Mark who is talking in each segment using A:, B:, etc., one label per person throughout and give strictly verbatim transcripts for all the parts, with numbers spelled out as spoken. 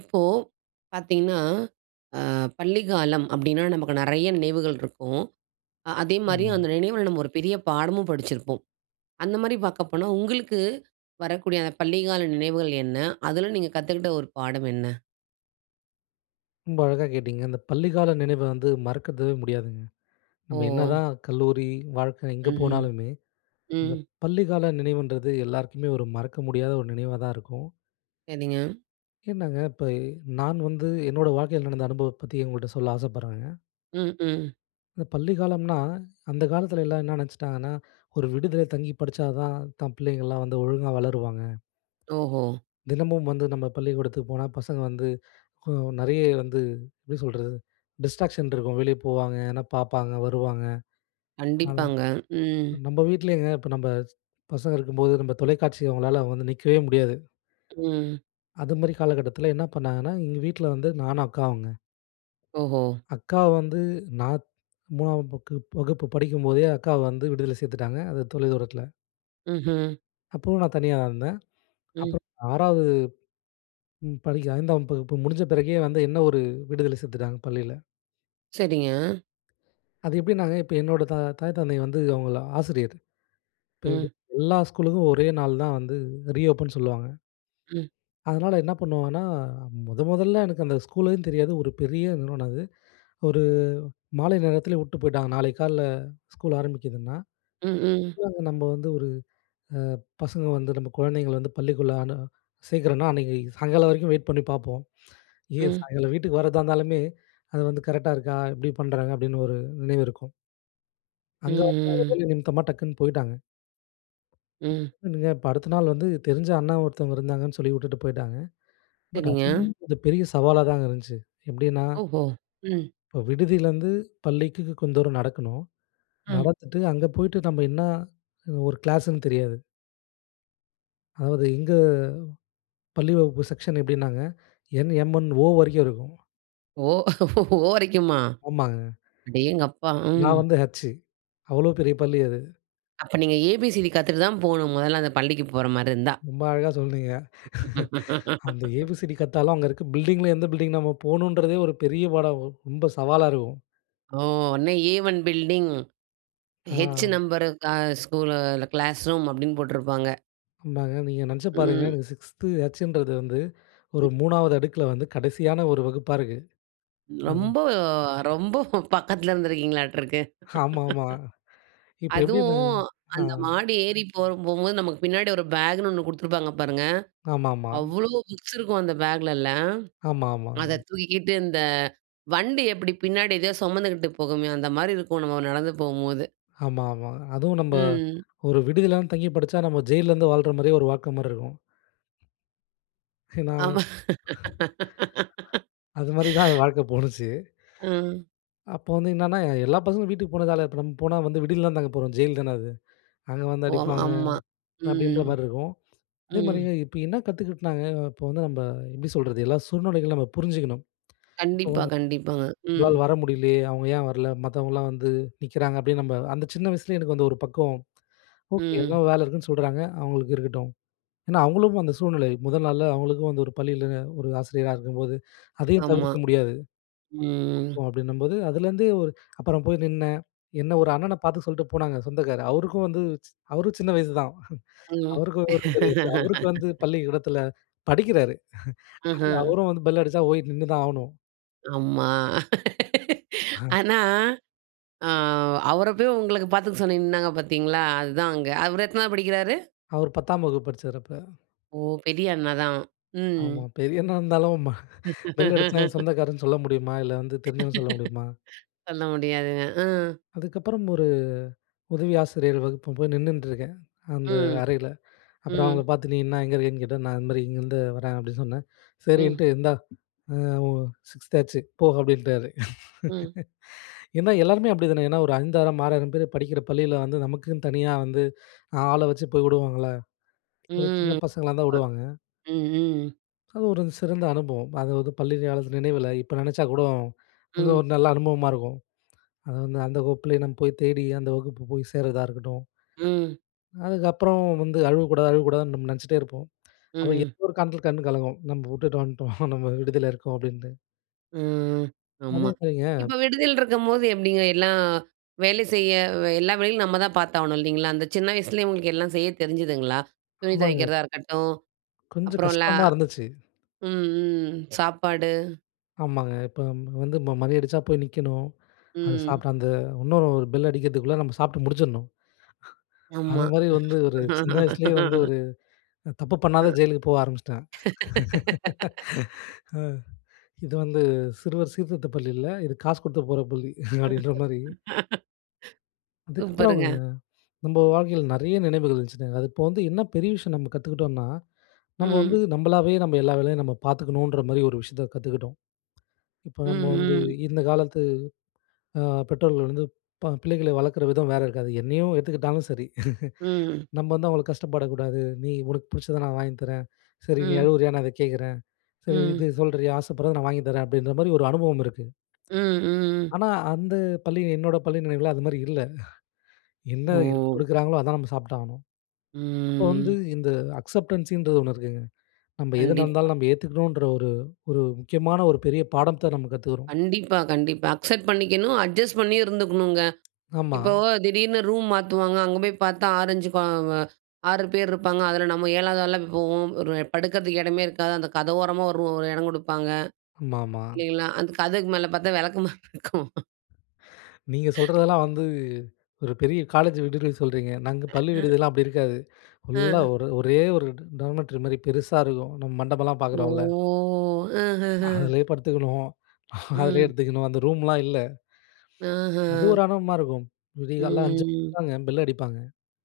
A: இப்போ பார்த்தீங்கன்னா, அ பள்ளிக்காலம் அப்டின்னா நமக்கு நெறைய நினைவுகள் இருக்கும். அ அதே மாரி அந்த
B: ம்.
A: நினைவுல நம்ம ஒரு பெரிய பாடமும் படிச்சிருப்போம். அந்த மாரி பார்க்கப்போனா உங்களுக்கு வரக்கூடிய அந்த பள்ளிக்கால நினைவுகள் என்ன? அதுல நீங்க கத்துக்ட்ட ஒரு பாடம் என்ன?
B: ரொம்ப அழகா கேட்டீங்க. அந்த பள்ளிக்கால நினைவ வந்து மறக்கது முடியாதுங்க. நம்ம
A: ஓ!
B: என்னதான் கல்லூரி வாழ்க்க எங்க
A: ம்ஹ்ம்.
B: போனாலுமே, அந்த
A: ம்.
B: பள்ளிக்கால நினைவுன்றது எல்லாருக்குமே ஒரு மறக்க முடியாத நினைவா தான் இருக்கும்.
A: செரிங்க.
B: என்னங்க இப்பை, நான் வந்து என்னோட வாழ்க்கைல நடந்த அனுபவத்த பத்தி உங்கள்ட்ட சொல்ல ஆசைப்படுறேன்ங்க.
A: ம், ம்.
B: இந்த பள்ளிக்காலம்னா, அந்த காலத்துல எல்லா என்ன நெனச்சிட்டாங்கன்னா? ஒரு விடிதில தங்கிப் படிச்சா தான், தன் பிள்ளைங்கலாம் வந்து ஒழுங்கா வளருவாங்க.
A: ஓஹோ!
B: தினமும் வந்து நம்ம பள்ளிக்கூடத்துக்கு போனா பசங்க வந்து கொ நெறைய வந்து, எப்டி சொல்றது? டிஸ்ட்ராக்ஷன் இருக்கும். வெளிய போவாங்க, எதுனா பாப்பாங்க, வருவாங்க. ஆனா
A: கண்டிப்பாங்க. ம்.
B: நம்ம வீட்லேங்க, இப்ப நம்ம ஸ் பசங்க இருக்கும்போது நம்ம தொலைக்காட்சிய அவங்களால வந்து நிக்கவே முடியாது.
A: ம்.
B: அது மாரி காலகட்டத்துல என்ன பண்ணாங்கன்னா எங்க வீட்ல வந்து நானும் அக்காவுங்க.
A: ஓஹோ!
B: அக்கா வந்து நா மூணாம் பக்கு வகுப்பு படிக்கும்போதே அக்காவ வந்து விடுதில சேர்த்துட்டாங்க. அந்த தொலை தூரத்துல.
A: ம்ஹ்ம்.
B: அப்பவும் நான் தனியா தான் இருந்தேன்.
A: ம்.
B: அப்புறம் ஆறாவதும் படிக்க ஐந்தாம் வகுப்பு முடிஞ்ச பிறகே வந்து என்ன ஒரு விடுதில சேர்த்துட்டாங்க பள்ளியில.
A: சரிங்க.
B: அது எப்படின்னாங்க இப்ப என்னோட தா தாய், தந்தை வந்து அவங்கள் ஆசிரியர். இப்ப
A: ம்.
B: எல்லா ஸ்கூலுக்கும் ஒரே நாள் தான் வந்து ரீ ஓப்பன் சொல்லுவாங்க.
A: ம்.
B: அதுனால என்ன பண்ணுவாங்கன்னா, மொத முதல எனக்கு அந்த ஸ்கூலையும் தெரியாது. ஒரு பெரிய நிறுவனம் அது. ஒரு மாலை நேரத்துலேயே விட்டு போய்ட்டாங்க. நாளைக்கு காலையில் ஸ்கூல் ஆரமிக்குதுன்னா,
A: ம், ம்.
B: நம்ப வந்து ஒரு அ பசங்க வந்து நம்ப குழந்தைங்கள வந்து பள்ளிக்குள்ள அனு சேர்க்குறோம்னா, அன்னைக்கு சாயங்காலம் வரைக்கும் வெயிட் பண்ணி பாப்போம். ஏன்
A: ம்.
B: சாயங்காலம் வீட்டுக்கு வரதா இருந்தாலுமே, அது வந்து கரெக்டா இருக்கா எப்படி பண்ணுறாங்க? அப்டீன்னு ஒரு நினைவு இருக்கும்.
A: ம்,
B: அங்க வந்து
A: ம்.
B: வேலை நிமித்தமா டக்குன்னு போயிட்டாங்க.
A: ம்.
B: இப்ப அடுத்த நாள் வந்து தெரிஞ்ச அண்ணா ஒருத்தவங்க இருந்தாங்கன்னு, சொல்லி விட்டுட்டு போய்ட்டாங்க. பட்
A: சரிங்க.
B: அதுவும் கொஞ்சம் பெரிய சவாலாதாங்க இருந்துச்சு. எப்படின்னா
A: ஓஹோ! ம்.
B: இப்ப விடுதியிலேருந்து பள்ளிக்கு கொஞ்சம் தூரம் நடக்கணும்.
A: ம்.
B: நடத்துட்டு அங்க போய்ட்டு நம்ப என்ன ஒரு கிளாஸ்ன்னு தெரியாது. அதாவது எங்க பள்ளி வகுப்பு செக்ஷன் எப்டின்னாங்க என்.எம்.என். ஓ. வரைக்கும் இருக்கும்.
A: ஓ! ஓ வரைக்குமா.
B: ஆமாங்க.
A: அடேங்கப்பா! ம்.
B: நான் வந்து ஹச். அவ்ளோ பெரிய பள்ளி அது!
A: அப்ப நீங்க ஏபிசிடி கத்துக்கிட்டு தான் போகனும் முதல்ல அந்த பள்ளிக்கு போற மாதிரி இருந்தா.
B: ரொம்ப அழகா சொல்லுறீங்க. அந்த ஏபிசிடி கத்தாலும் அங்கே இருக்ற பில்டிங்ல எந்த பில்டிங் நம்ம போகணுன்கிறதே ஒரு பெரிய பாடா ரொம்ப சவாலா இருக்கும்.
A: ஓ! அன்னே ஏ ஒன் பில்டிங் ஹெச்
B: ஆ.
A: நம்பர் ஸ்கூல் கிளாஸ் ரூம் அப்டின்னு போட்ருப்பாங்க.
B: ஆமாங்க. நீங்க நெனைச்சு பாருங்க.
A: ம்.
B: எனக்கு சிக்ஸ்து ஹச்சுன்றது வந்து, ஒரு
A: ம்.
B: மூணாவது அடுக்ல வந்து கடைசியான ஒரு வகுப்பா இருக்கு. அம்.
A: ரொம்ப ரொம்ப பக்கத்ல இருந்துருக்கீங்களாட்ருக்கு.
B: ஆமாமா. இப்ப எப்படி
A: அதுவும்
B: இருந்ததுங்க? ஆ.
A: அந்த மாடி ஏறி போக போகும்போது நமக்கு பின்னாடி ஒரு பேக்னு ஒண்ணு குடுத்துருப்பாங்க பாருங்க.
B: ஆமாமா.
A: அவ்ளோ புக்ஸ் இருக்கும் அந்த பேக்லலாம்.
B: ஆமாமா.
A: அத தூக்கிக்கிட்டு இந்த வண்டி எப்டி பின்னாடி ஏதோ சொமந்துகிட்டு போகுமே, அந்த மாரி இருக்கும் நம்ம நடந்து போகும்போது.
B: ஆமாமா. அதுவும் நம்ப
A: ம்.
B: ஒரு விடுதியிலாம் தங்கி படிச்சா நம்ம ஜெயில்ல இருந்து வாழ்ற மாதிரியே ஒரு வாக்கம் மாதிரி இருக்கும். ஏன்னா.
A: ஆமா.
B: அது மாதிரி தான் என் வாழ்க்கை போனுச்சு.
A: ம்.
B: அப்ப வந்து என்னன்னா எல்லா பசங்களும் வீட்டுக்கு போன காலத்ல இப்ப நம்ம போனா வந்து விடுதியிலதான் தங்க போறோம் ஜெயில் தானே அது. அங்கே வந்து
A: ஒ!
B: அடிப்பாங்க
A: ஆம்மா.
B: அப்டின்ற
A: ம்,
B: மாதிரி இருக்கும். அதே
A: ம்.
B: மாதிரிங்க இப்ப என்ன கத்துக்க்கிட்டனாங்க இப்ப வந்து நம்ம எப்டி சொல்றது எல்லா சூழ்நிலைகளும் நம்ம புரிஞ்சுக்கணும். இப்ப
A: கண்டிப்பா,
B: வந்து
A: கண்டிப்பாங்க. ம்.
B: உங்களால வர முடியலையே "அவங்க ஏன் வரலை மத்தவங்கலாம் வந்து நிக்கிறாங்க" அப்டின்னு, நம்ம அந்த சின்ன வயசுல எனக்கு வந்து ஒரு பக்கம் ஓகே எதோ
A: ம்.
B: வேலை இருக்குன்னு சொல்தாங்க, அவங்களுக்கு இருக்கட்டும் ஏன்னா அவங்களும் அந்த சூழ்நிலை முதல் நாள்ல அவங்களுக்கும், அந்த ஒரு பள்ளியில ஒரு ஆசிரியரா இருக்கும்போது அதையும்
A: ஆமா,
B: தவிர்க்க முடியாது.
A: ம்.
B: அப்டின்னும்போது அதுலேருந்து ஒரு அப்புறம் போய் நின்னேன். என்னை ஒரு அண்ணனை பார்த்து சொல்லிட்டு போனாங்க. சொந்தக்கார் அவருக்கும் வந்து, அவரும் சின்ன வயசு தான்.
A: ம்.
B: அவருக்கும் ஒன்னும் தெரியாது அவருக்கு வந்து பள்ளிக்கூடத்தில் படிக்கிறாரு.
A: ம்ஹ்ம்.
B: அவரும் வந்து பெல் அடிச்சா போய் நின்னு தான் ஆவணும்.
A: ஆமா.
B: ஹ.
A: ஆனா, ஆ அவர போய் உங்களுக்கு பார்த்துக்க சொன்னி நின்னாங்க பார்த்தீங்களா, அதுதான் அங்க அவரு எத்தனாவது படிக்கிறாரு?
B: அவரு பத்தாம் வகுப்பு படிச்சாரு அப்ப.
A: ஓ! பெரிய அண்ணா தான் ம்.
B: ஆமா. பெரியவனா இருந்தாலும் பெல் அடிச்சா "என் சொந்தக்காருன்னு" சொல்ல முடியுமா? இல்ல வந்து தெரிஞ்சவன் சொல்ல முடியுமா?
A: சொல்ல முடியாதுங்க. ஆ.
B: அதுக்கப்புறம் ஒரு உதவி ஆசிரியர் வகுப்ப போய் நின்னுட்டுருக்கேன். அந்த
A: ம்,
B: அறையில. அப்புறம் அவங்கள
A: ம்.
B: பார்த்து நீ என்ன எங்க இருக்கேன்னு கேட்டேன். "நான் இந் மாரி இங்கேருந்து வர்றேன்" அப்டின்னு சொன்னே.
A: ம்.
B: "சரின்ட்டு இந்தா ஆ ஒ சிக்ஸ்த் ஆச்சு போ" அப்டின்ட்டாரு.
A: ம்.
B: ஏன்னா, எல்லோருமே அப்டி தானே ஏனா ஒரு ஐந்தாயிரம் ஆறாயிரம் பேர் படிக்கிற பள்ளியில வந்து நமக்குன்னு தனியா வந்து ஆள வச்சு போய் வுடுவாங்கல்ல, ஒரு சின்ன
A: ம்,
B: பசங்களாருந்தா
A: அ
B: வுடுவாங்க.
A: ம்ஹ்ம்.
B: அது ஒரு சிறந்த அனுபவம். அதாவது பள்ளி காலத்து நினைவுல இப்ப நெனைச்சா கூடும் வந்து ஒரு
A: ம்.
B: நல்ல அனுபவமா இருக்கும். அது வந்து அந்த வகுப்பிலேயே நம்ம போய் தேடி அந்த வகுப்பு போய் சேர்றதா இருக்கட்டும்.
A: ம்.
B: அதுக்கப்புறம் வந்து "அழுவக்கூடாது, அழுவக்கூடாதுன்னு" நம்ப நெனைச்சிட்டே இருப்போம். அப்புறம்
A: ம்ஹ்ம்.
B: எதோ ஒரு காரணத்துக்காக கண்ணு கலங்கும். "நம்ப வுட்டுட்டு வந்துட்டோம் நம்ம விடுதியில இருக்கோம்" அப்டின்னு.
A: ம்.
B: அதே
A: ஆமா.
B: மாரிங்க
A: இப்ப விடுதியில இருக்கும்போது எப்டிங்க, எல்லாம் வேலை செய்ய எல்லா வேலைகளும் நம்ம தான் பார்த்து ஆகணும் இல்லைங்களா? அந்த சின்ன வயசுலேயே உங்களுக்கு எல்லாம் செய்ய தெரிஞ்சுதுங்களா? துணி
B: ஆமாங்க.
A: துவைக்கிறதா இருக்கட்டும்,
B: கொஞ்சம்
A: அப்புறம் ல
B: கஷ்டமா இருந்துச்சு.
A: ம், ம், சாப்பாடு?
B: ஆமாங்க. இப்போ வந்து ம மணி அடிச்சா போய் நிக்கணும். அது
A: ம்.
B: சாப்பிட்டு அந்த இன்னொரு ஒரு பெல் அடிக்கிறதுக்குள்ள நம்ம சாப்பிட்டு முடிச்சுர்ணும். அது
A: ஆமா.
B: மாதிரி வந்து ஒரு சின்ன வயசுலேயே, வந்து ஒரு தப்பு
A: அ.
B: பண்ணாத ஜெயிலுக்கு போக ஆரம்பிச்சுட்டேன். ஆ, இது வந்து சிறுவர் சீர்திருத்தப் பள்ளி இல்ல. இது காசு கொடுத்து போற பள்ளி. அப்பிடின்றமாரி. இதுக்கப்புறம்
A: சூப்பருங்க.
B: நம்ம வாழ்க்கையில நிறைய நினைவுகள் இருந்துச்சுங்க. அது இப்போ வந்து என்ன பெரிய விஷயம் நம்ம கத்துக்கிட்டோன்னா, நம்ம வந்து
A: ம்.
B: நம்மளாவே நம்ம எல்லா வேலையும் நம்ம பார்த்துக்கணுன் றமாரி, ஒரு விஷயத்த கத்துக்கிட்டோம். இப்ப
A: ம்,
B: நம்ம வந்து
A: ம்.
B: இந்த காலத்து ஆ பெற்றோர்கள் வந்து ப பிள்ளைகளை வளர்க்குற விதம் வேற இருக்காது. என்னையும் எடுத்துக்கிட்டாலும் சரி.
A: ம்.
B: நம்ம வந்து அவங்கள கஷ்டப்படக் கூடாது. "நீ உனக்கு பிடிச்சத நான் வாங்கி தரேன். சரி நீ
A: ம்.
B: அழுவுறியா! நான் அத கேட்கிறேன். சரி இது
A: ம்.
B: சொல்றீயா? ஆசைப்படுறத நான் வாங்கி தரேன்." அப்பிடின்றமாரி ஒரு அனுபவம் இருக்கு.
A: ம், ம்.
B: ஆனா, அந்த பள்ளி என்னோட பள்ளி நினைவுல அது மாரி இல்ல. என்ன இருக்
A: ஓ!
B: கொடுக்குறாங்களோ! அதான் நம்ம சாப்பிட்டு ஆகணும். அப்போ வந்து
A: ம்.
B: இந்த அக்சப்டன்ஸின்றது ஒண்ணு இருக்குங்க. நம்ம எது
A: கண்டிப்பா.
B: நடந்தாலும் நம்ம ஏத்துக்கணுன்ற ஒரு ஒரு முக்கியமான ஒரு பெரிய பாடத்த நம்ம கத்துக்கிறோம்.
A: கண்டிப்பா. கண்டிப்பா. அக்செப்ட் பண்ணிக்கணும். அட்ஜஸ்ட் பண்ணி இருந்துக்கணுங்க.
B: ஆமா.
A: இப்போ திடீர்னு ரூம் மாத்துவாங்க. அங்க போய் பார்த்தா ஆறு, அஞ்சு ப அ ஆறு பேர் இருப்பாங்க. அதுல நம்ம ஏழாவது ஆளா போவோம். ஒரு படுக்கிறதுக்கு இடமே இருக்காது. அந்த கதவோரமா ஒரு ஒரு இடம் கொடுப்பாங்க,
B: ஆமாமா.
A: இல்லேங்களா! அந்த கதவுக்கு மேல பார்த்தா வெளக்கமாரு இருக்கும்.
B: நீங்க சொல்றதெல்லாம் வந்து ஒரு பெரிய காலேஜ் விடுதில சொல்றீங்க. நாங்க
A: அ
B: பள்ளி
A: அ.
B: விடுதிலாம் அப்டி இருக்காது. ஃபுல்லா
A: அ.
B: ஒரு ஒரே ஒரு ட டார்மிட்டரி மாரி பெருசா இருக்கும். நம்ம மண்டபம்லாம்
A: ஓ!
B: பார்க்குறோம்ல.
A: அஹ, அஹ, அஹன்.
B: அதுலயே படுத்துக்கணும், அதுலயே
A: ம்.
B: எடுத்துக்கணும், அந்த ரூம்லாம் இல்ல. அது
A: ஆஹ.
B: ஒரு அனுபவமா இருக்கும். விடிய காலைல அஞ்சு
A: ம்.
B: [unintelligible] பெல் அடிப்பாங்க.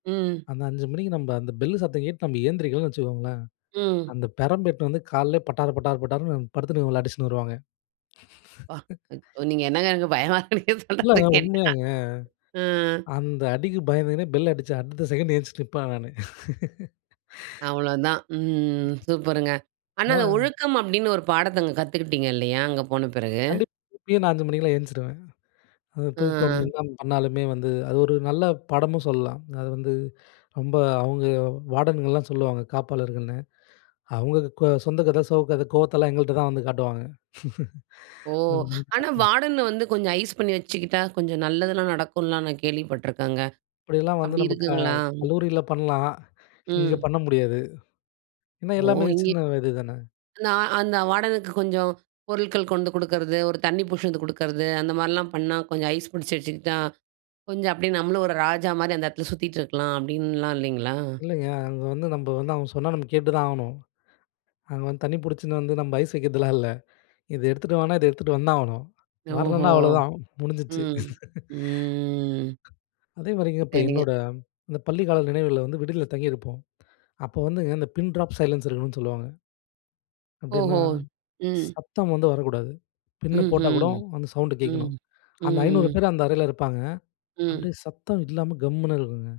A: ம்.
B: அந்த அஞ்சு அஞ்சு மணிக்கு நம்ப அந்த பெல்லு சத்தம் கேட்டு, நம்ம எந்திரிக்கலன்னு வச்சிக்கோங்களேன்.
A: ம்.
B: அந்த பெரம்பு எடுத்துட்டு வந்து கால்லயே பட்டார், பட்டார், பட்டார்ன்னு படுத்துன்னுருக்கவங்கள அடிச்சுன்னு வருவாங்க.
A: ப்பா! ம் நீங்க என்னங்க? எனக்கு பயமாருக்கு, நீங்க சொல்றத
B: இல்லங்க
A: கேட்டா.
B: உண்மையாங்க.
A: ம்.
B: அந்த அடிக்கு பயந்துகுனே பெல் அடிச்ச அடுத்த செகண்ட் எந்திச்சு நிப்பேன் நானு.
A: அவ்வளோதான், ம் சூப்பருங்க! ஆனா அந்த
B: [unintelligible]
A: ஒழுக்கம் அப்டின்னு ஒரு பாடத்த அங்க காத்துக்கிட்டீங்க இல்லையா? அங்க போன பிறகு.
B: கண்டிப் இப்பயும் நான் அஞ்சு மணிக்கெல்லாம் ஏஞ்ச்சுருவேன். அது தூக்கம்
A: அஹ்ம்.
B: என்ன பண்ணாலுமே வந்து அது ஒரு நல்ல பாடமும் சொல்லலாம். அது வந்து, ரொம்ப அவுங்க வார்டன்கள்லாம் சொல்லுவாங்க, காப்பாளர்கள்ன்னு. அவுங்க கொ சொந்த கதை, சோக கதை, கோவத்தலாம் எங்கள்ட்ட தான் வந்து காட்டுவாங்க.
A: ஓ! ஆனா
B: [unintelligible]
A: வார்டன வந்து கொஞ்சம் ஐஸ் பண்ணி வச்சுக்கிட்டா, கொஞ்சம் நல்லதுலாம் நடக்குன்லாம், நான் கேள்வி பட்டுருக்கேங்க.
B: இப்படியெல்லாம் வந்து
A: அப்டி
B: நம்ப க
A: இருக்குங்களா?
B: கல்லூரியில பண்ணலாம். இங்க
A: ம்.
B: பண்ண முடியாது. ஏன்னா
A: ஓ,
B: எல்லாமே
A: இங்
B: சின்ன வயது தானே?
A: நான் அந்த வார்டனுக்கு கொஞ்சம் பொருட்கள் கொண்டு கொடுக்குறது, ஒரு தண்ணி பிடிச்சாந்து குடுக்குறது, அந்த மாரிலாம் பண்ணா, கொஞ்சம் ஐஸ் பிடிச்சி வச்சிக்கிட்டா, கொஞ்சம் அப்டியே நம்மளும் ஒரு ராஜா மாரி அந்த எடத்துல சுத்திட்ருக்கலாம், அப்படின்லாம் இல்லங்களா?
B: இல்லைங்க. அங்க வந்து நம்ப வந்து, அவுங்க சொன்னா நம்ம கேட்டு தான் ஆவணும். அங்க வந்து தண்ணி புடிச்சுன்னு வந்து, நம்ப ஐஸ் வைக்கிறதுலாம் இல்ல, இத எடுத்துட்டு வானா, இத எடுத்துட்டு வந்தாவணும்.
A: ஓஹோ,
B: வரலன்னா, அவ்ளோதான் முடிஞ்சிடுச்சு.
A: ம். ம்.
B: அதே மாரிங்க, இப்போ
A: சரிங்க.
B: என்னோட அந்த பள்ளி கால நினைவுகள்ல வந்து விடுதில தங்கியிருப்போம். அப்போ வந்துங்க இந்த பின் டிராப் சைலன்ஸ் இருக்கணும்னு சொல்லுவாங்க. அப்டின்னா,
A: ஓஹோ, ம்.
B: சத்தம் வந்து வரக்கூடாது. பின்ன போட்டா கூட
A: ம்ஹ்ம்.
B: அந்த சவுண்டு
A: ம்,
B: கேக்கணும்.
A: ம்
B: அந்த ஐநூறு
A: ம்.
B: பேர் அந்த அறைல இருப்பாங்க.
A: ம்.
B: அப்டியே சத்தம் இல்லாம கம்முன்னு இருக்குங்க.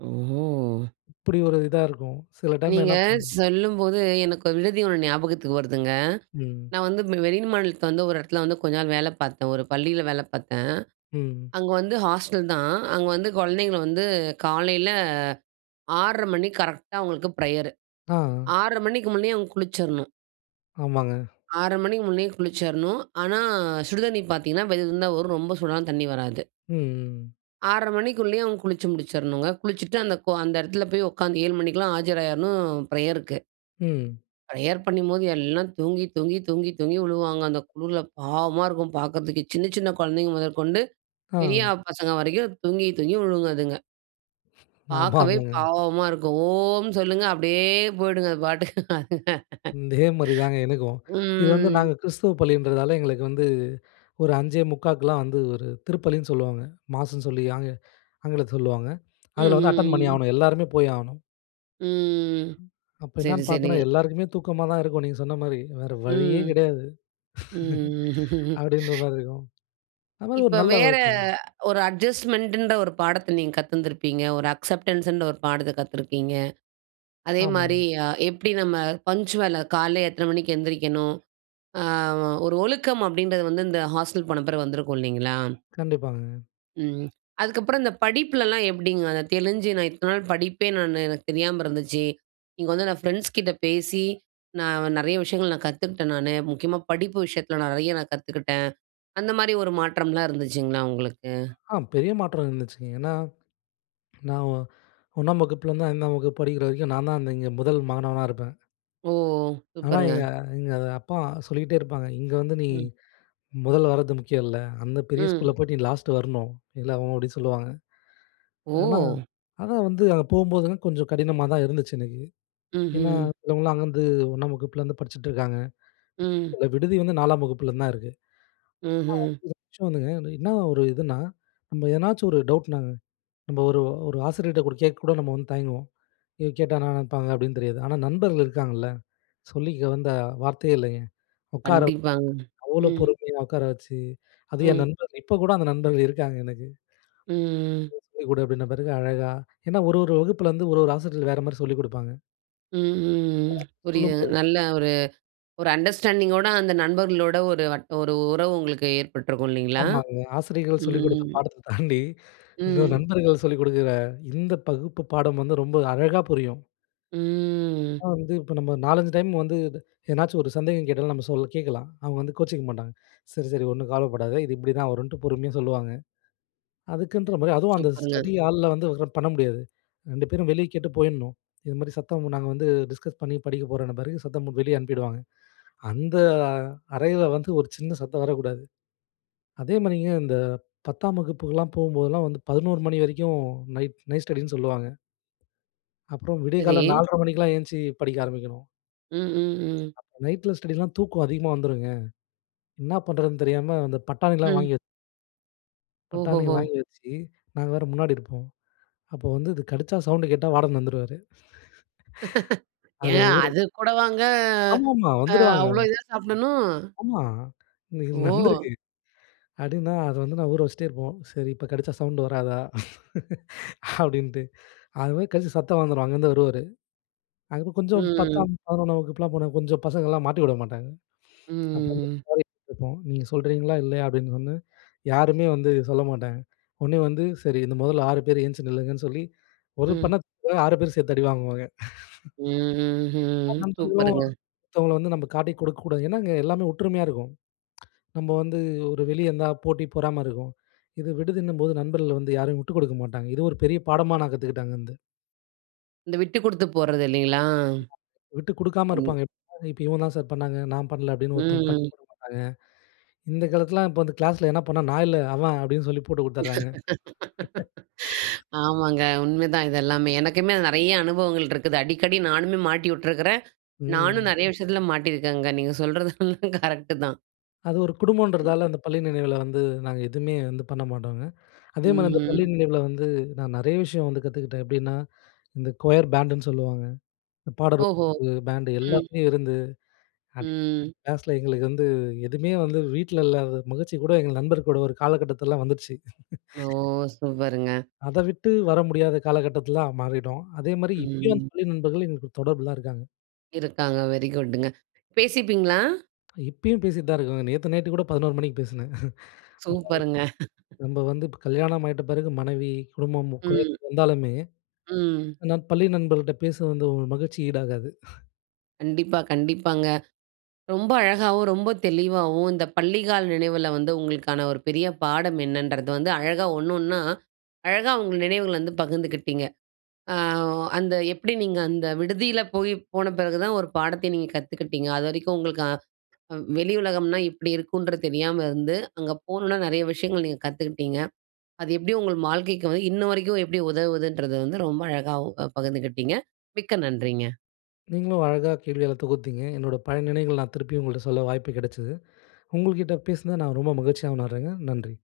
A: ஓ!
B: இப்டி ஒரு இதா இருக்கும். சில டைம்ல
A: நீங்க
B: என்னப்
A: சொல்லும்போது எனக்கு ஒரு விடுதி ஒண்ணு ஞாபகத்துக்கு வருதுங்க.
B: ம்.
A: நான் வந்து வெளி மாநிலத்தில வந்து ஒரு இடத்துல வந்து கொஞ்ச நாள் வேல பார்த்தேன். ஒரு பள்ளியில வேல பார்த்தேன்.
B: ம்.
A: அங்க வந்து ஹாஸ்டல் தான். அங்க வந்து குழந்தைங்கள வந்து, காலையில ஆறரை மணிக்கு கரெக்ட்டா அவங்களுக்கு ப்ரையர்.
B: ஆ.
A: ஆறரை மணிக்கு முன்னேயே அவங்க குளிச்சரனும்.
B: ஆமாங்க.
A: ஆறரை மணிக்கு முன்னேயே குளிச்சிடணும். ஆனா, சுடுதண்ணி பார்த்தீங்கன்னா வெது வெதுன்னு தான் வரும் ரொம்ப சூடான தண்ணி வராது.
B: ம்.
A: ஆறரை மணிக்குள்ளேயே அவங்க குளிச்சு முடிச்சறணுங்க. குளிச்சுட்டு அந்த அந்த இடத்தில போய் உட்காந்து, ஏழு மணிக்கெல்லாம் ஆஜராகிறணும் பிரேயருக்கு.
B: ம்.
A: பிரேயர் பண்ணும்போது எல்லாம் தூங்கி தூங்கி தூங்கி தூங்கி விழுவாங்க, அந்த குளிரில பாவமா இருக்கும் பார்க்கறதுக்கு. சின்ன சின்ன குழந்தைகள் முதற்கொண்டு,
B: ஆ.
A: பெரியாப்பசங்க வரைக்கும் தூங்கி தூங்கி விழுங்க அதுங்க.
B: ஆமா,
A: பார்க்கவே,
B: ஆமாங்க.
A: பாவமா இருக்கும். "ஓம்! சொல்லுங்க" அப்டியே போயுடுங்க அது பாட்டுக்கு அதுங்க.
B: இதே மாதிரி தாங்க எனக்கும்.
A: ம்.
B: இது வந்து
A: ம்.
B: நாங்க கிறிஸ்துவ பள்ளின்றதால எங்களுக்கு வந்து, ஒரு அஞ்சே முக்கா க்கு எல்லாம் வந்து ஒரு திருப்பலின்னு சொலுவாங்க. மாஸ்னு சொல்லி ஆங்கி ஆங்கிலத்தில சொலுவாங்க. அதில வந்து அட்டெண்ட் பண்ணி
A: ம்ஹ்ம்.
B: ஆகணும் எல்லோருமே போயாகணும்.
A: ம்.
B: அப்போ
A: சரி,
B: என்னான்னு பார்த்தேன்னா,
A: சரிங்க.
B: எல்லாருக்குமே தூக்கமா தான் இருக்கும். நீங்க சொன்ன மாரி. வேற வழியே
A: ம்.
B: கிடையாது.
A: ம்ஹ்ம்
B: அப்டின்ற மாரி இருக்கும். அந்த மாரி ஒரு
A: இப்ப
B: நல்ல
A: வேற
B: வழக்கம்.
A: ஒரு அட்ஜஸ்ட்மெண்ட ன்ற ஒரு பாடத்த நீங்க கத்திந்திருபீங்க. ஒரு அக்செப்டன்ஸ் ன்ற ஒரு பாடத்த கத்திருக்கீங்க. அதேமாரி,
B: ஆமாங்.
A: எப்டி நம்ம பங்க்சுவல் காலையில எத்தனை மணிக்கு எந்திரிக்கணும் அ ஒரு ஒழுக்கம் அப்டின்றது வந்து இந்த ஹாஸ்டல் போன பிறகு வந்திருக்கும் இல்லைங்களா,
B: கண்டிப்பாங்க.
A: ம். அதுக்கப்புறம் இந்த படிப்புலலாம் எப்பிடிங்க, அத தெளிஞ்சு நான் இத்தன நாள் படிப்பே நானு எனக்கு தெரியாம இருந்துச்சு. இங்க வந்து நான் ஃப்ரெண்ட்ஸ்கிட்ட பேசி, நான் நிறைய விஷயங்கள் நான் கத்துக்கிட்டேன் நானு. முக்கியமா படிப்பு விஷயத்தில நிறைய நான் கத்துக்கிட்டேன். அந்த மாரி ஒரு மாற்றம்லாம் இருந்துச்சுங்களா உங்களுக்கு?
B: ஆ பெரிய மாற்றம் இருந்துச்சுங்க. ஏன்னா, நான் ஒ ஒண்ணாம் வகுப்புல இருந்து ஐந்தாம் வகுப்பு படிக்கிற வரைக்கும் நான் தான் இங்க முதல் மாணவனா இருப்பேன்.
A: ஓ!
B: ஆனா,
A: சூப்பருங்க!
B: எங்க எங்க அத அப்பா சொல்லிகிட்டே இருப்பாங்க. "இங்க வந்து நீ
A: ம்.
B: முதல்ல வரது முக்கியம் இல்ல. அந்த பெரிய ஸ்கூல்ல
A: ம்.
B: போயிட்டு நீ லாஸ்ட்டு வரணும்." இல்ல அவுங்க அப்பிடி சொல்லுவாங்க. ஆனா
A: ஓ!
B: அதான் வந்து அங்க போகும்போதுலாம் கொஞ்சம் கடினமா தான் இருந்துச்சு எனக்கு. ஏன்னா,
A: ம்ஹ்ம்.
B: சிலவங்கலாம் அங்கருந்து ஒண்ணாம் வகுப்புலேருந்து படிச்சிட்டு இருக்காங்க.
A: ம்.
B: இந்த விடுதி வந்து நாலாம் வகுப்பில இருந்து தான் இருக்கு.
A: ம்ஹ்ம்.
B: வர்ச்சுவல்ன்னா வந்துங்க. என்ன ஒரு இதுனா, நம்ம எதனாச்சும் ஒரு டவுட்னாங்க நம்ம ஒரு ஒரு ஆசிரியர்கிட்ட கேட்க கூட நம்ம வந்து தயங்குவோம். எதுவும் கேட்டா என்னா நினைப்பாங்க? அப்பிடின்னு தெரியாது. ஆனா, நண்பர்கள் இருக்காங்கல்ல, சொல்லிக்க வந்த வார்த்தையே இல்லேங்க. உக்கார வச்சு
A: கண்டிப்பாங்க.
B: அவ்ளோ
A: ம்.
B: பொறுமையா உட்கார வச்சு அது என்
A: ம்.
B: நண்பர். இப்போ கூட அந்த நண்பர்கள் இருக்காங்க எனக்கு.
A: ம்
B: சொல்லி கொடு அப்பிடின பிறகு அழகா ஏன்னா, ஒரு ஒரு வகுப்பில வந்து ஒரு ஒரு ஆசிரியர்கள் வேறமாரி சொல்லிக்கொடுப்பாங்க.
A: ம், ம், ம். புரியுது.
B: சொல்லுங்கோ.
A: நல்லா ஒரு ஒரு அண்டர்ஸ்டாண்டிங்கோட அந்த நண்பர்களோட ஒரு வட் ஒரு உறவு உங்களுக்கு ஏற்பட்டுருக்கும், இல்லைங்களா?
B: ஆமாங்க. ஆசிரியர்கள் சொல்லிக் குடுத்த
A: ம்.
B: பாடத்த தாண்டி. இந்த
A: ம்.
B: நண்பர்கள் சொல்லிக் கொடுக்குற இந்த பகுப்பு பாடம் வந்து ரொம்ப அழகா புரியும்.
A: ம்.
B: ஆனா வந்து இப்ப நம்ம நாலஞ்சு டைம் வந்து என்னாச்சும் ஒரு சந்தேகம் கேட்டாலும். நம்ம சொல் கேட்கலாம். அவங்க வந்து கோச்சிக்க மாட்டாங்க. சரி, சரி ஒண்ணும் கவலப்படாத. இது இப்படிதான் வரும்ன்ட்டு பொறுமையா சொல்லுவாங்க. அதுக்குனு ஒரு மாரி அதுவும் அந்த
A: சூப்பர்ங்க!
B: ஸ்டடி ஹால்ல வந்து ஒக்காந்து பண்ண முடியாது. ரெண்டு பேரும் வெளியே கேட்டு போயிரணும். இது மாரி சத்தம் நாங்க வந்து டிஸ்கஸ் பண்ணி படிக்க போறோம்னு மாரி சத்தம் வெளிய அனுப்பிவிடுவாங்க. அந்த அறையில வந்து ஒரு சின்ன சத்தம் வரக்கூடாது. அதே மாரிங்க, இந்த பத்தாம் வகுப்புக்குல்லாம் போம்போதெல்லாம் வந்து பதினோரு மணி வரைக்கும் நைட் நைட் ஸ்டடின்னு சொல்லுவாங்க. அப்புறம் விடியகாலை
A: சரி.
B: நால்ரை மணிக்கெல்லாம் எந்திச்சி படிக்க ஆரபிக்கணும்.
A: ம், ம், ம்.
B: நைட்டில ஸ்டடில்லாம் தூக்கம் அதிகமா வந்துரும்ங்க. என்னா பண்றதுன்னு தெரியாம, அந்த பட்டாணில்லாம்
A: ம்.
B: வாங்கி வ பட்டாணி
A: ஓஹோஹோ!
B: வாங்கி வச்சு நாங்க வேற முன்னாடி இருப்போம். அப்ப வந்து, இது கடிச்சா சவுண்டு கேட்டா வார்டன் வந்துருவாரு. அத
A: ஏங்க
B: ஒரு
A: அதுக்கூடவாங்க
B: ஆமாமா,
A: அ
B: வந்துருவாங்க.
A: அவ்வளோ இதா சாப்பிடணும்?
B: ஆமா. இன்னைக்கு
A: ஓ!
B: நடந்திருக்கு. அப்படின்னா, அத வந்து நான் ஊற வச்சிட்டே இருப்போம். "சரி இப்ப கடீச்சா சவுண்ட் வராதா?" அப்படின்ட்டு. அது மாரி கடிச்சு சத்தம் வந்துரும். அங்கிருந்து வருவாரு. அதுக்கப்புறம்
A: ம்,
B: கொஞ்சம்
A: ம்.
B: பத்தாம், பதினொன்னாம் வகுப்புல்லாம் போனா, கொஞ்சம் பசங்கள்லாம் மாட்டிவுட மாட்டாங்க.
A: ம்,
B: அப்ப
A: ம், ம்.
B: [unintelligible] இருக்கும் "நீங்க சொல்றீங்களா, இல்லையா?" அப்படின்னோன. யாருமே வந்து சொல்ல மாட்டாங்க. உடனே வந்து, சரி! இந்த முதல்ல ஆறு பேரு எந்திச்சி நில்லுங்கன்னு சொல்லி, ஒரு
A: ம்.
B: பண்ணா புக்கு ஆறு பேரு சேர்த்து அடி வாங்குவாங்க.
A: ம்ஹ்ஹ்ம்.
B: நண்பர்களும்,
A: சூப்பருங்க!
B: ஒருத்தவங்கள வந்து நம்ப காட்டிக் குடுக்கக்கூடாது ஏனா அங்க எல்லாமே ஒற்றுமையா இருக்கோம். நம்ப வந்து ஒரு வெளிய இருந்தா போட்டி, பொறாமை இருக்கும். இது விடுதின்னும்போது, நண்பர்கள் வந்து யாரையும் உட்டு குடுக்க மாட்டாங்க. இது ஒரு பெரிய பாடமா நான் கத்துக்கிட்டேன், அங்க இருந்து.
A: இந்த விட்டு கொடுத்து போறது இல்லங்களா?
B: விட்டு கொடுக்காம
A: கண்
B: இருப்பாங்க. [unintelligible] இவன் தான் சார் பண்ணாங்க, நான் பண்ணல. அப்பிடின்னு
A: ம்.
B: [unintelligible] இந்த காலத்துலாம் இப்ப வந்து கிளாஸ்ல எதான பண்ணா, "நான் இல்ல, அவன்" அப்பிடின்னு சொல்லி போட்டு கொடுத்துடுறாங்க.
A: ஆமாங்க, உண்மதான் இது எல்லாமே. எனக்குமே நிறைய அனுபவங்கள் இருக்குது. அடிக்கடி நானுமே மாட்டி விட்டுருக்கிறேன். நானும்
B: ம்.
A: நிறைய விஷயத்துல மாட்டியிருக்கேங்க. நீங்க சொல்றது எல்லாம் கரெக்ட்டு தான்.
B: அது ஒரு குடும்பம்ன்றதால, அந்த பள்ளி நினைவில வந்து நாங்க எதுவுமே வந்து பண்ண மாட்டோங்க. அதேமாதிரி அந்த பள்ளி
A: ம்.
B: நினைவில வந்து, நான் நிறைய விஷயம் வந்து கத்துக்கிட்டேன். எப்படின்னா, இந்த க்வையர் பேண்ட்டுன்னு சொல்லுவாங்க. இந்த பாடல்
A: ஓஹோ!
B: வு பேண்ட்டு
A: ம்.
B: எல்லாத்துலயும் இருந்து அடி
A: ம்.
B: கிளாஸ்ல எங்களுக்கு வந்து எதுமே வந்து வீட்ல இல்லாத மகிழ்ச்சிகூட, எங்க நண்பர்கூட ஒரு காலகட்டத்துலலாம் வந்துடுச்சு.
A: ஓ, சூப்பருங்க!
B: அத விட்டு வர முடியாத காலகட்டத்துலலாம் மாறிடும். அதேமாரி இப்பயும் அந்த
A: ம்.
B: பள்ளி நண்பர்கள் எங்கிட்ட தொடர்புலலாம் இருக்காங்க.
A: இருக்காங்க, வெரி குட்டுங்க. பேசிப்பீங்களா?
B: இப்பயும் பேசிட்டுதான் இருக்காங்க, நேத்து நைட்டுக்கூட பதினோரு மணிக்கு பேசினேன்.
A: சூப்பருங்க!
B: [unintelligible] நம்ம வந்து கல்யாணம் ஆயிட்ட பிறகு மனைவி, குடும்பம்,
A: ம்.
B: குழந்தை வந்தாலுமே
A: ம்.
B: ஆனா பள்ளி நண்பருக்கிட்ட பேசுறது வந்து ஒரு மகிழ்ச்சி ஈடாகாது.
A: கண்டிப்பா, கண்டிப்பாங்க. ரொம்ப அழகாவும், ரொம்ப தெளிவாவும், இந்த பள்ளி கால நினைவுல வந்து உங்களுக்கான ஒரு பெரிய பாடம் என்னன்றது வந்து அழகா ஒண்ணு, ஒண்ணா அழகா உங்க நினைவுகள வந்து பகிர்ந்துக்கிட்டீங்க. அ அந்த எப்பிடி நீங்க அந்த விடுதியில போய் போன பிறகு தான் ஒரு பாடத்த நீங்க கத்துக்கிட்டீங்க. அது வரைக்கும் உங்களுக்கு அ வெளி உலகம்னா இப்பிடி இருக்குன்ற தெரியாம இருந்து, அங்க போனவுன நிறைய விஷயங்கள் நீங்க கத்துக்கிட்டீங்க. அது எப்பிடி உங்க வாழ்க்கைக்கு வந்து, இன்னவரைக்கும் எப்பிடி உதவுதுன்றது வந்து ரொம்ப அழகாவும் அ பகிர்ந்துக்கிட்டீங்க. மிக்க நன்றிங்க.
B: நீங்களும் அழகா கேள்விகள தொகுத்தீங்க. என்னோட பழைய நினைவுகள நான் திருப்பியும் உங்கள்ட்ட சொல்ல வாய்ப்பு கிடைச்சது. உங்ககிட்ட பேசினத நான் ரொம்ப மகிழ்ச்சியா உணர்றேங்க. நன்றி.